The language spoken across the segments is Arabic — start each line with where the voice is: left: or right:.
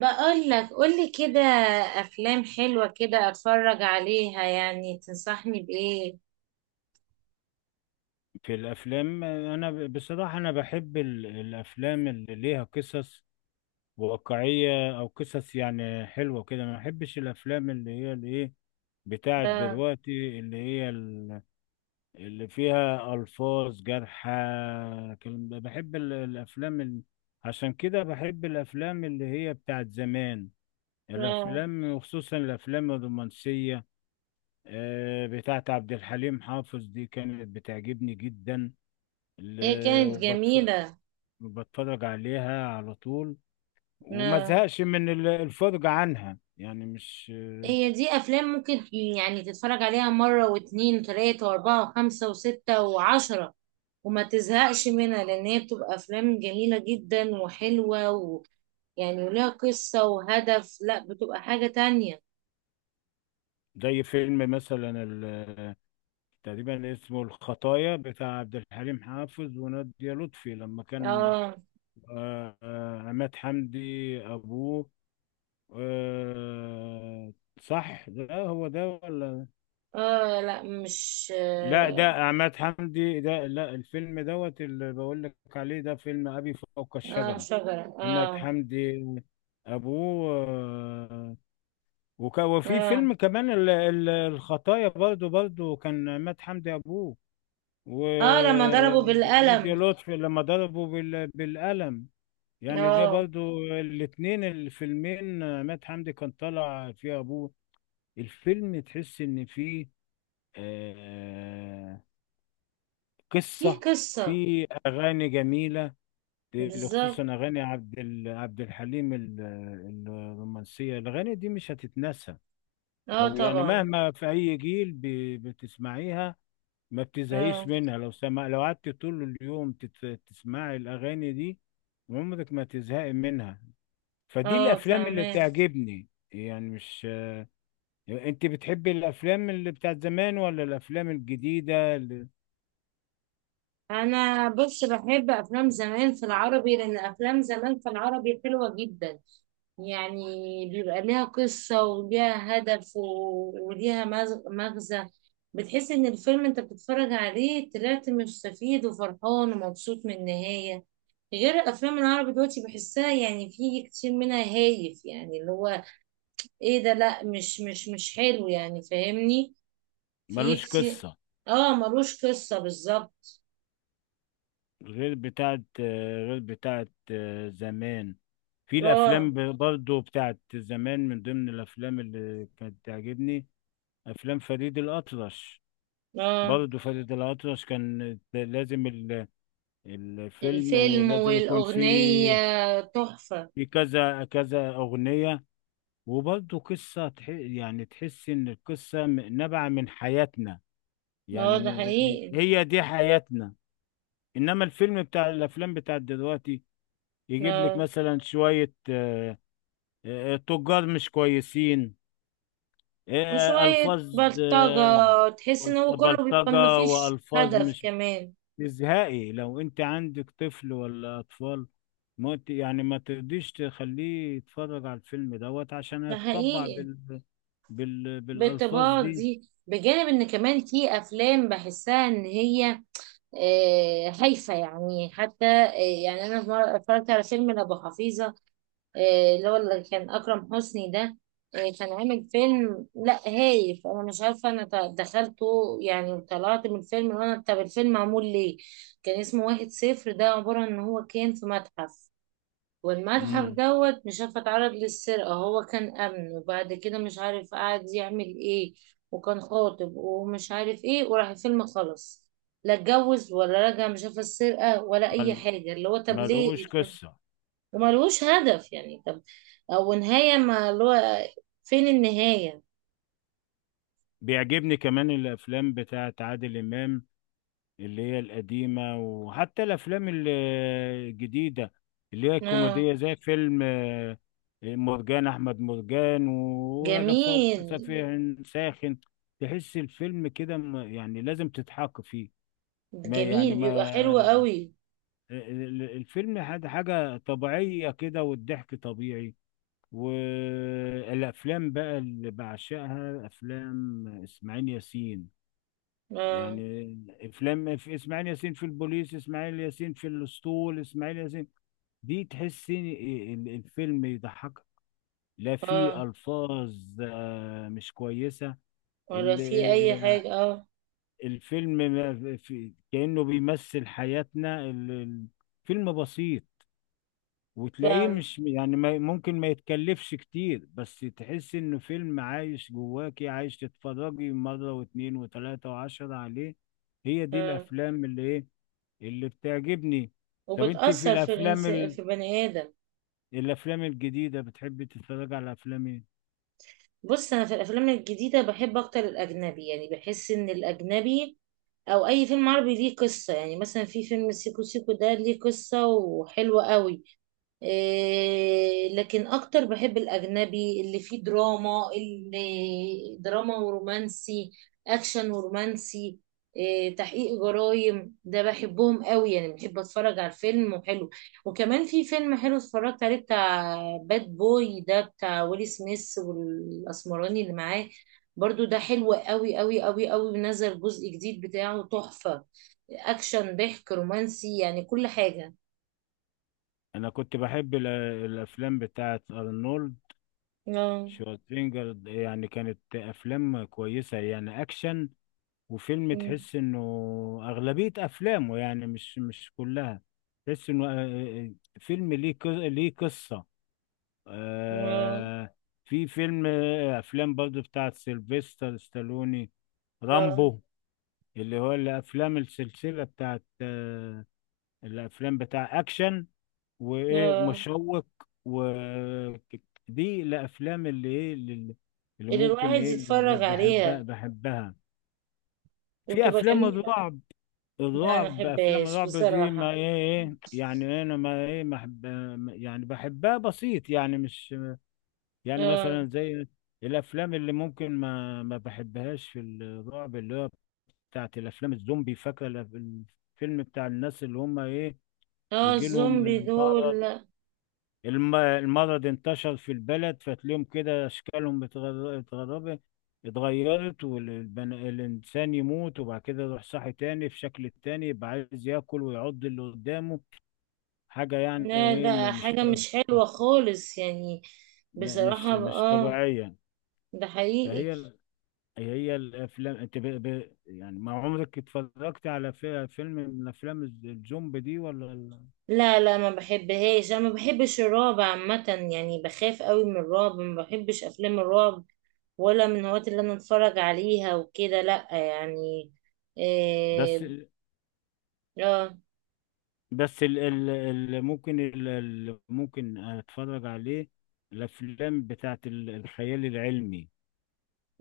right: بقول لك، قولي كده. افلام حلوة كده اتفرج عليها، يعني تنصحني بايه؟
left: في الافلام انا بصراحه انا بحب الافلام اللي ليها قصص واقعيه او قصص يعني حلوه كده ما بحبش الافلام اللي هي الايه بتاعت
right: آه،
left: دلوقتي اللي هي اللي فيها الفاظ جارحه كلام ده. بحب الافلام عشان كده بحب الافلام اللي هي بتاعت زمان
right: آه.
left: الافلام، وخصوصا الافلام الرومانسيه. بتاعت عبد الحليم حافظ دي كانت بتعجبني جدا
right: هي
left: ال-
right: كانت
left: وبتف...
right: جميلة.
left: بتفرج عليها على طول وما
right: آه.
left: زهقش من الفرجة عنها، يعني مش
right: هي دي افلام ممكن يعني تتفرج عليها مرة واتنين وتلاتة واربعة وخمسة وستة وعشرة وما تزهقش منها، لان هي بتبقى افلام جميلة جدا وحلوة، ويعني وليها قصة وهدف، لا بتبقى حاجة تانية.
left: زي فيلم مثلا تقريبا اسمه الخطايا بتاع عبد الحليم حافظ ونادية لطفي لما كان.
right: اه،
left: عماد حمدي أبوه. آه، صح ده هو ده ولا.
right: اه، لا مش
left: لا ده
right: اه.
left: عماد حمدي، ده لا، الفيلم دوت اللي بقول لك عليه ده فيلم أبي فوق
right: آه،
left: الشجرة.
right: شجرة،
left: عماد
right: اه.
left: حمدي أبوه. آه، وفي
right: اه،
left: فيلم كمان الخطايا، برضو كان مات حمدي أبوه
right: اه، لما ضربه
left: ونادية
right: بالقلم،
left: لطفي لما ضربوا بالقلم، يعني ده
right: اه.
left: برضو الاتنين الفيلمين مات حمدي كان طالع فيه أبوه. الفيلم تحس إن فيه آه،
right: دي
left: قصة،
right: قصة.
left: فيه أغاني جميلة،
right: بالظبط.
left: خصوصا أغاني عبد الحليم الرومانسية. الأغاني دي مش هتتنسى
right: اه
left: او يعني
right: طبعا.
left: مهما في اي جيل بتسمعيها ما بتزهقيش
right: اه،
left: منها. لو سمع لو قعدت طول اليوم تسمعي الاغاني دي عمرك ما تزهقي منها. فدي
right: اه،
left: الافلام اللي
right: فاهمة.
left: تعجبني، يعني مش. يعني انت بتحبي الافلام اللي بتاعت زمان ولا الافلام الجديدة اللي
right: انا بص، بحب افلام زمان في العربي، لان افلام زمان في العربي حلوة جدا يعني. بيبقى ليها قصة وليها هدف وليها مغزى. بتحس ان الفيلم انت بتتفرج عليه طلعت مستفيد وفرحان ومبسوط من النهاية. غير الافلام العربي دلوقتي بحسها يعني في كتير منها هايف، يعني اللي هو ايه ده؟ لا، مش حلو يعني، فاهمني؟ في
left: ملوش
right: كتير.
left: قصة؟
right: اه، ملوش قصة بالظبط.
left: غير بتاعت غير بتاعت زمان. في
right: اه،
left: الافلام برضو بتاعت زمان، من ضمن الافلام اللي كانت تعجبني افلام فريد الاطرش.
right: اه،
left: برضه فاتت الأطرش كان لازم الفيلم
right: الفيلم
left: لازم يكون فيه
right: والأغنية تحفة.
left: في كذا كذا أغنية، وبرضه قصة يعني تحس إن القصة نابعة من حياتنا،
right: اه،
left: يعني
right: ده حقيقي.
left: هي دي حياتنا. إنما الفيلم بتاع الأفلام بتاع دلوقتي يجيب لك
right: اه،
left: مثلا شوية آه، آه، تجار مش كويسين، آه،
right: وشوية
left: ألفاظ،
right: بلطجة.
left: آه،
right: تحس ان هو كله بيبقى
left: بلطجة
right: مفيش
left: وألفاظ
right: هدف
left: مش
right: كمان.
left: ازهائي. لو انت عندك طفل ولا اطفال ما ت- يعني ما ترضيش تخليه يتفرج على الفيلم دوت عشان
right: ده
left: هيتطبع
right: حقيقي.
left: بالالفاظ
right: بالطباع
left: دي.
right: دي بجانب ان كمان في افلام بحسها ان هي هايفة يعني، حتى يعني أنا في مرة اتفرجت على فيلم لأبو حفيظة، اللي هو اللي كان أكرم حسني ده. كان عامل فيلم لا هايف. أنا مش عارفة، أنا دخلته يعني، طلعت من الفيلم وأنا طب الفيلم معمول ليه؟ كان اسمه واحد صفر، ده عبارة إن هو كان في متحف، والمتحف
left: امم
right: دوت مش عارفة اتعرض للسرقة، هو كان أمن وبعد كده مش عارف قعد يعمل إيه، وكان خاطب ومش عارف إيه، وراح الفيلم خلص. لا اتجوز ولا رجع، مش عارفة السرقة ولا أي
left: مل...
right: حاجة، اللي هو طب ليه؟
left: ملوش قصة.
right: وملوش هدف يعني. طب او نهاية، ما اللي هو فين النهاية؟
left: بيعجبني كمان الافلام بتاعت عادل امام، اللي هي القديمة، وحتى الأفلام الجديدة اللي هي
right: اه،
left: الكوميدية، زي فيلم آه، مرجان أحمد مرجان ورجب فوق
right: جميل.
left: سفيه ساخن. تحس الفيلم كده يعني لازم تضحك فيه. ما
right: جميل
left: يعني ما
right: بيبقى حلو
left: آه،
right: قوي.
left: الفيلم حاجة طبيعية كده، والضحك طبيعي. والأفلام بقى اللي بعشقها أفلام إسماعيل ياسين،
right: اه،
left: يعني افلام في اسماعيل ياسين في البوليس، اسماعيل ياسين في الاسطول، اسماعيل ياسين. دي تحس إن الفيلم يضحك، لا
right: اه،
left: في الفاظ آه، مش كويسه.
right: ولا
left: ال-
right: في اي
left: آه،
right: حاجة، اه.
left: الفيلم ما في كانه بيمثل حياتنا، فيلم بسيط، وتلاقيه
right: فاهم.
left: مش يعني ممكن ما يتكلفش كتير، بس تحس انه فيلم عايش جواكي عايش، تتفرجي مرة واتنين وتلاتة وعشرة عليه. هي دي
right: اه،
left: الافلام اللي ايه، اللي بتعجبني. طب انت في
right: وبتأثر في بني آدم.
left: الافلام الجديده بتحبي تتفرج على افلام ايه؟
right: بص، انا في الافلام الجديدة بحب اكتر الاجنبي، يعني بحس ان الاجنبي او اي فيلم عربي ليه قصة، يعني مثلا في فيلم سيكو سيكو، ده ليه قصة وحلوة قوي. إيه، لكن اكتر بحب الاجنبي اللي فيه دراما، اللي دراما ورومانسي، اكشن ورومانسي. إيه، تحقيق جرائم ده بحبهم قوي، يعني بحب اتفرج على الفيلم وحلو. وكمان في فيلم حلو اتفرجت عليه بتاع باد بوي، ده بتاع ويلي سميث والاسمراني اللي معاه. برضو ده حلو قوي قوي قوي قوي. نزل جزء جديد بتاعه تحفة، اكشن، ضحك، رومانسي، يعني كل حاجة.
left: انا كنت بحب الافلام بتاعه ارنولد
right: اه،
left: شوارزنيجر، يعني كانت افلام كويسه يعني اكشن، وفيلم تحس انه اغلبيه افلامه، يعني مش كلها، تحس انه آه، آه، فيلم ليه قصه
right: اه،
left: آه... في فيلم آه، افلام برضه بتاعه سيلفستر ستالوني،
right: لا،
left: رامبو، اللي هو الافلام السلسله بتاعت آه، الافلام بتاع اكشن وايه
right: لا،
left: مشوق و دي الافلام اللي
right: اللي
left: ممكن
right: الواحد
left: ايه اللي
right: يتفرج
left: بحبها
right: عليها
left: بحبها في
right: وبتبقى
left: افلام
right: جميلة.
left: الرعب،
right: لا أنا
left: افلام
right: محبهاش
left: الرعب دي ما
right: بصراحة.
left: ايه ايه، يعني انا ما ايه ما يعني بحبها بسيط، يعني مش، يعني
right: اه،
left: مثلا زي الافلام اللي ممكن ما بحبهاش في الرعب اللي هو بتاعت الافلام الزومبي. فاكره الفيلم بتاع الناس اللي هم ايه،
right: اه،
left: يجي لهم
right: الزومبي دول
left: المرض.
right: لا.
left: المرض انتشر في البلد، فتلاقيهم كده اشكالهم اتغربت اتغيرت، والإنسان يموت وبعد كده يروح صاحي تاني في شكل تاني، يبقى عايز ياكل ويعض اللي قدامه. حاجة يعني
right: لا،
left: ايه
right: ده
left: م- مش
right: حاجة مش حلوة خالص يعني،
left: م-
right: بصراحة،
left: مش مش
right: اه،
left: طبيعية.
right: ده حقيقي.
left: فهي هي الافلام، انت يعني ما عمرك اتفرجت على فيلم من افلام الزومبي دي ولا؟
right: لا، لا، ما بحبهاش، انا ما بحبش الرعب عامة، يعني بخاف قوي من الرعب، ما بحبش افلام الرعب، ولا من الهوايات اللي انا اتفرج عليها وكده، لا يعني.
left: بس
right: إيه، اه،
left: بس ال ال ال ممكن ال ال ممكن اتفرج عليه الافلام بتاعت الخيال العلمي.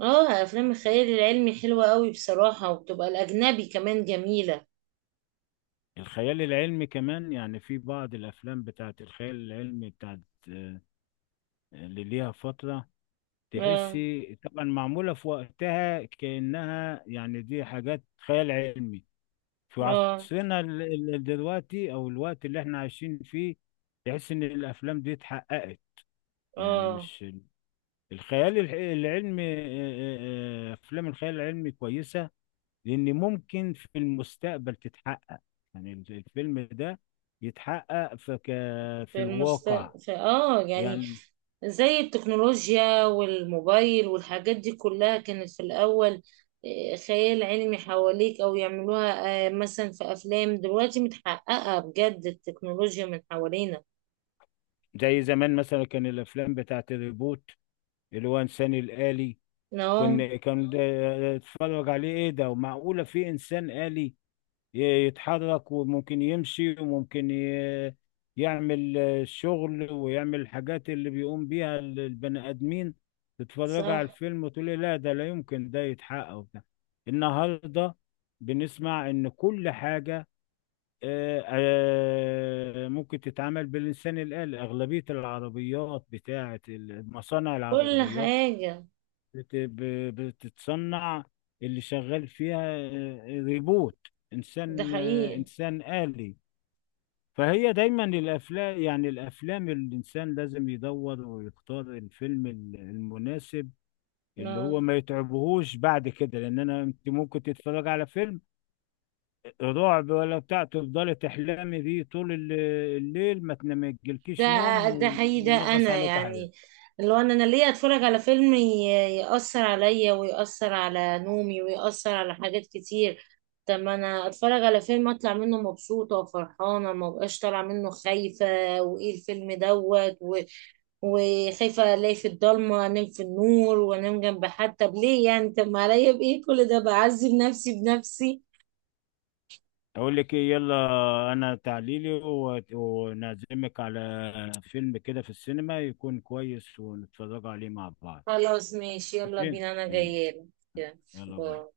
right: اه، افلام الخيال العلمي حلوة قوي بصراحة، وبتبقى الاجنبي كمان جميلة.
left: الخيال العلمي كمان، يعني في بعض الافلام بتاعت الخيال العلمي بتاعت آه، اللي ليها فترة،
right: اه،
left: تحسي طبعا معمولة في وقتها كأنها، يعني دي حاجات خيال علمي، في
right: اه،
left: دلوقتي او الوقت اللي احنا عايشين فيه، تحس ان الافلام دي اتحققت، يعني
right: اه،
left: مش. الخيال الح- العلمي آه، آه، آه، افلام الخيال العلمي كويسه لان ممكن في المستقبل تتحقق، يعني الفيلم ده يتحقق في في
right: في المست
left: الواقع،
right: في يعني،
left: يعني
right: زي التكنولوجيا والموبايل والحاجات دي كلها كانت في الاول خيال علمي حواليك او يعملوها، مثلا في افلام دلوقتي متحققة بجد، التكنولوجيا من حوالينا.
left: زي زمان مثلا كان الافلام بتاعت الريبوت، اللي هو انسان الآلي.
right: اه،
left: كنا كان ده اتفرج عليه ايه ده ومعقوله في انسان آلي يتحرك وممكن يمشي وممكن يعمل الشغل ويعمل الحاجات اللي بيقوم بيها البني آدمين. تتفرج على
right: صح،
left: الفيلم وتقولي لا ده لا يمكن ده يتحقق وبتاع. النهارده بنسمع إن كل حاجة آه، آه، ممكن تتعمل بالإنسان الآلي. أغلبية العربيات بتاعة مصانع
right: كل
left: العربيات
right: حاجة.
left: بتتصنع اللي شغال فيها آه، ريبوت
right: ده
left: انسان آه،
right: حقيقي،
left: انسان آلي. فهي دايما الافلام، يعني الافلام الانسان لازم يدور ويختار الفيلم المناسب اللي
right: اه،
left: هو ما يتعبهوش بعد كده، لان انت ممكن تتفرج على فيلم رعب ولا بتاع تفضلي تحلمي بيه طول الليل، ما تنام ما يجيلكيش
right: ده
left: نوم
right: ده حقيقي، ده
left: وينغص
right: انا
left: عليك حاجه.
right: يعني. لو انا ليه اتفرج على فيلم يأثر عليا، ويأثر على نومي، ويأثر على حاجات كتير، طب ما انا اتفرج على فيلم اطلع منه مبسوطة وفرحانة، ما بقاش طالعة منه خايفة، وايه الفيلم دوت وخايفة الاقي في الضلمة انام في النور وانام جنب حد. طب ليه يعني؟ طب ما عليا بايه كل ده، بعذب نفسي بنفسي.
left: اقول لك ايه؟ يلا، انا ونعزمك على فيلم كده في السينما يكون كويس ونتفرج عليه مع بعض.
right: خلاص، ماشي، يلا
left: ماشي؟
right: بينا، انا
left: يلا.
right: جاية
left: يلا باي.
right: لك.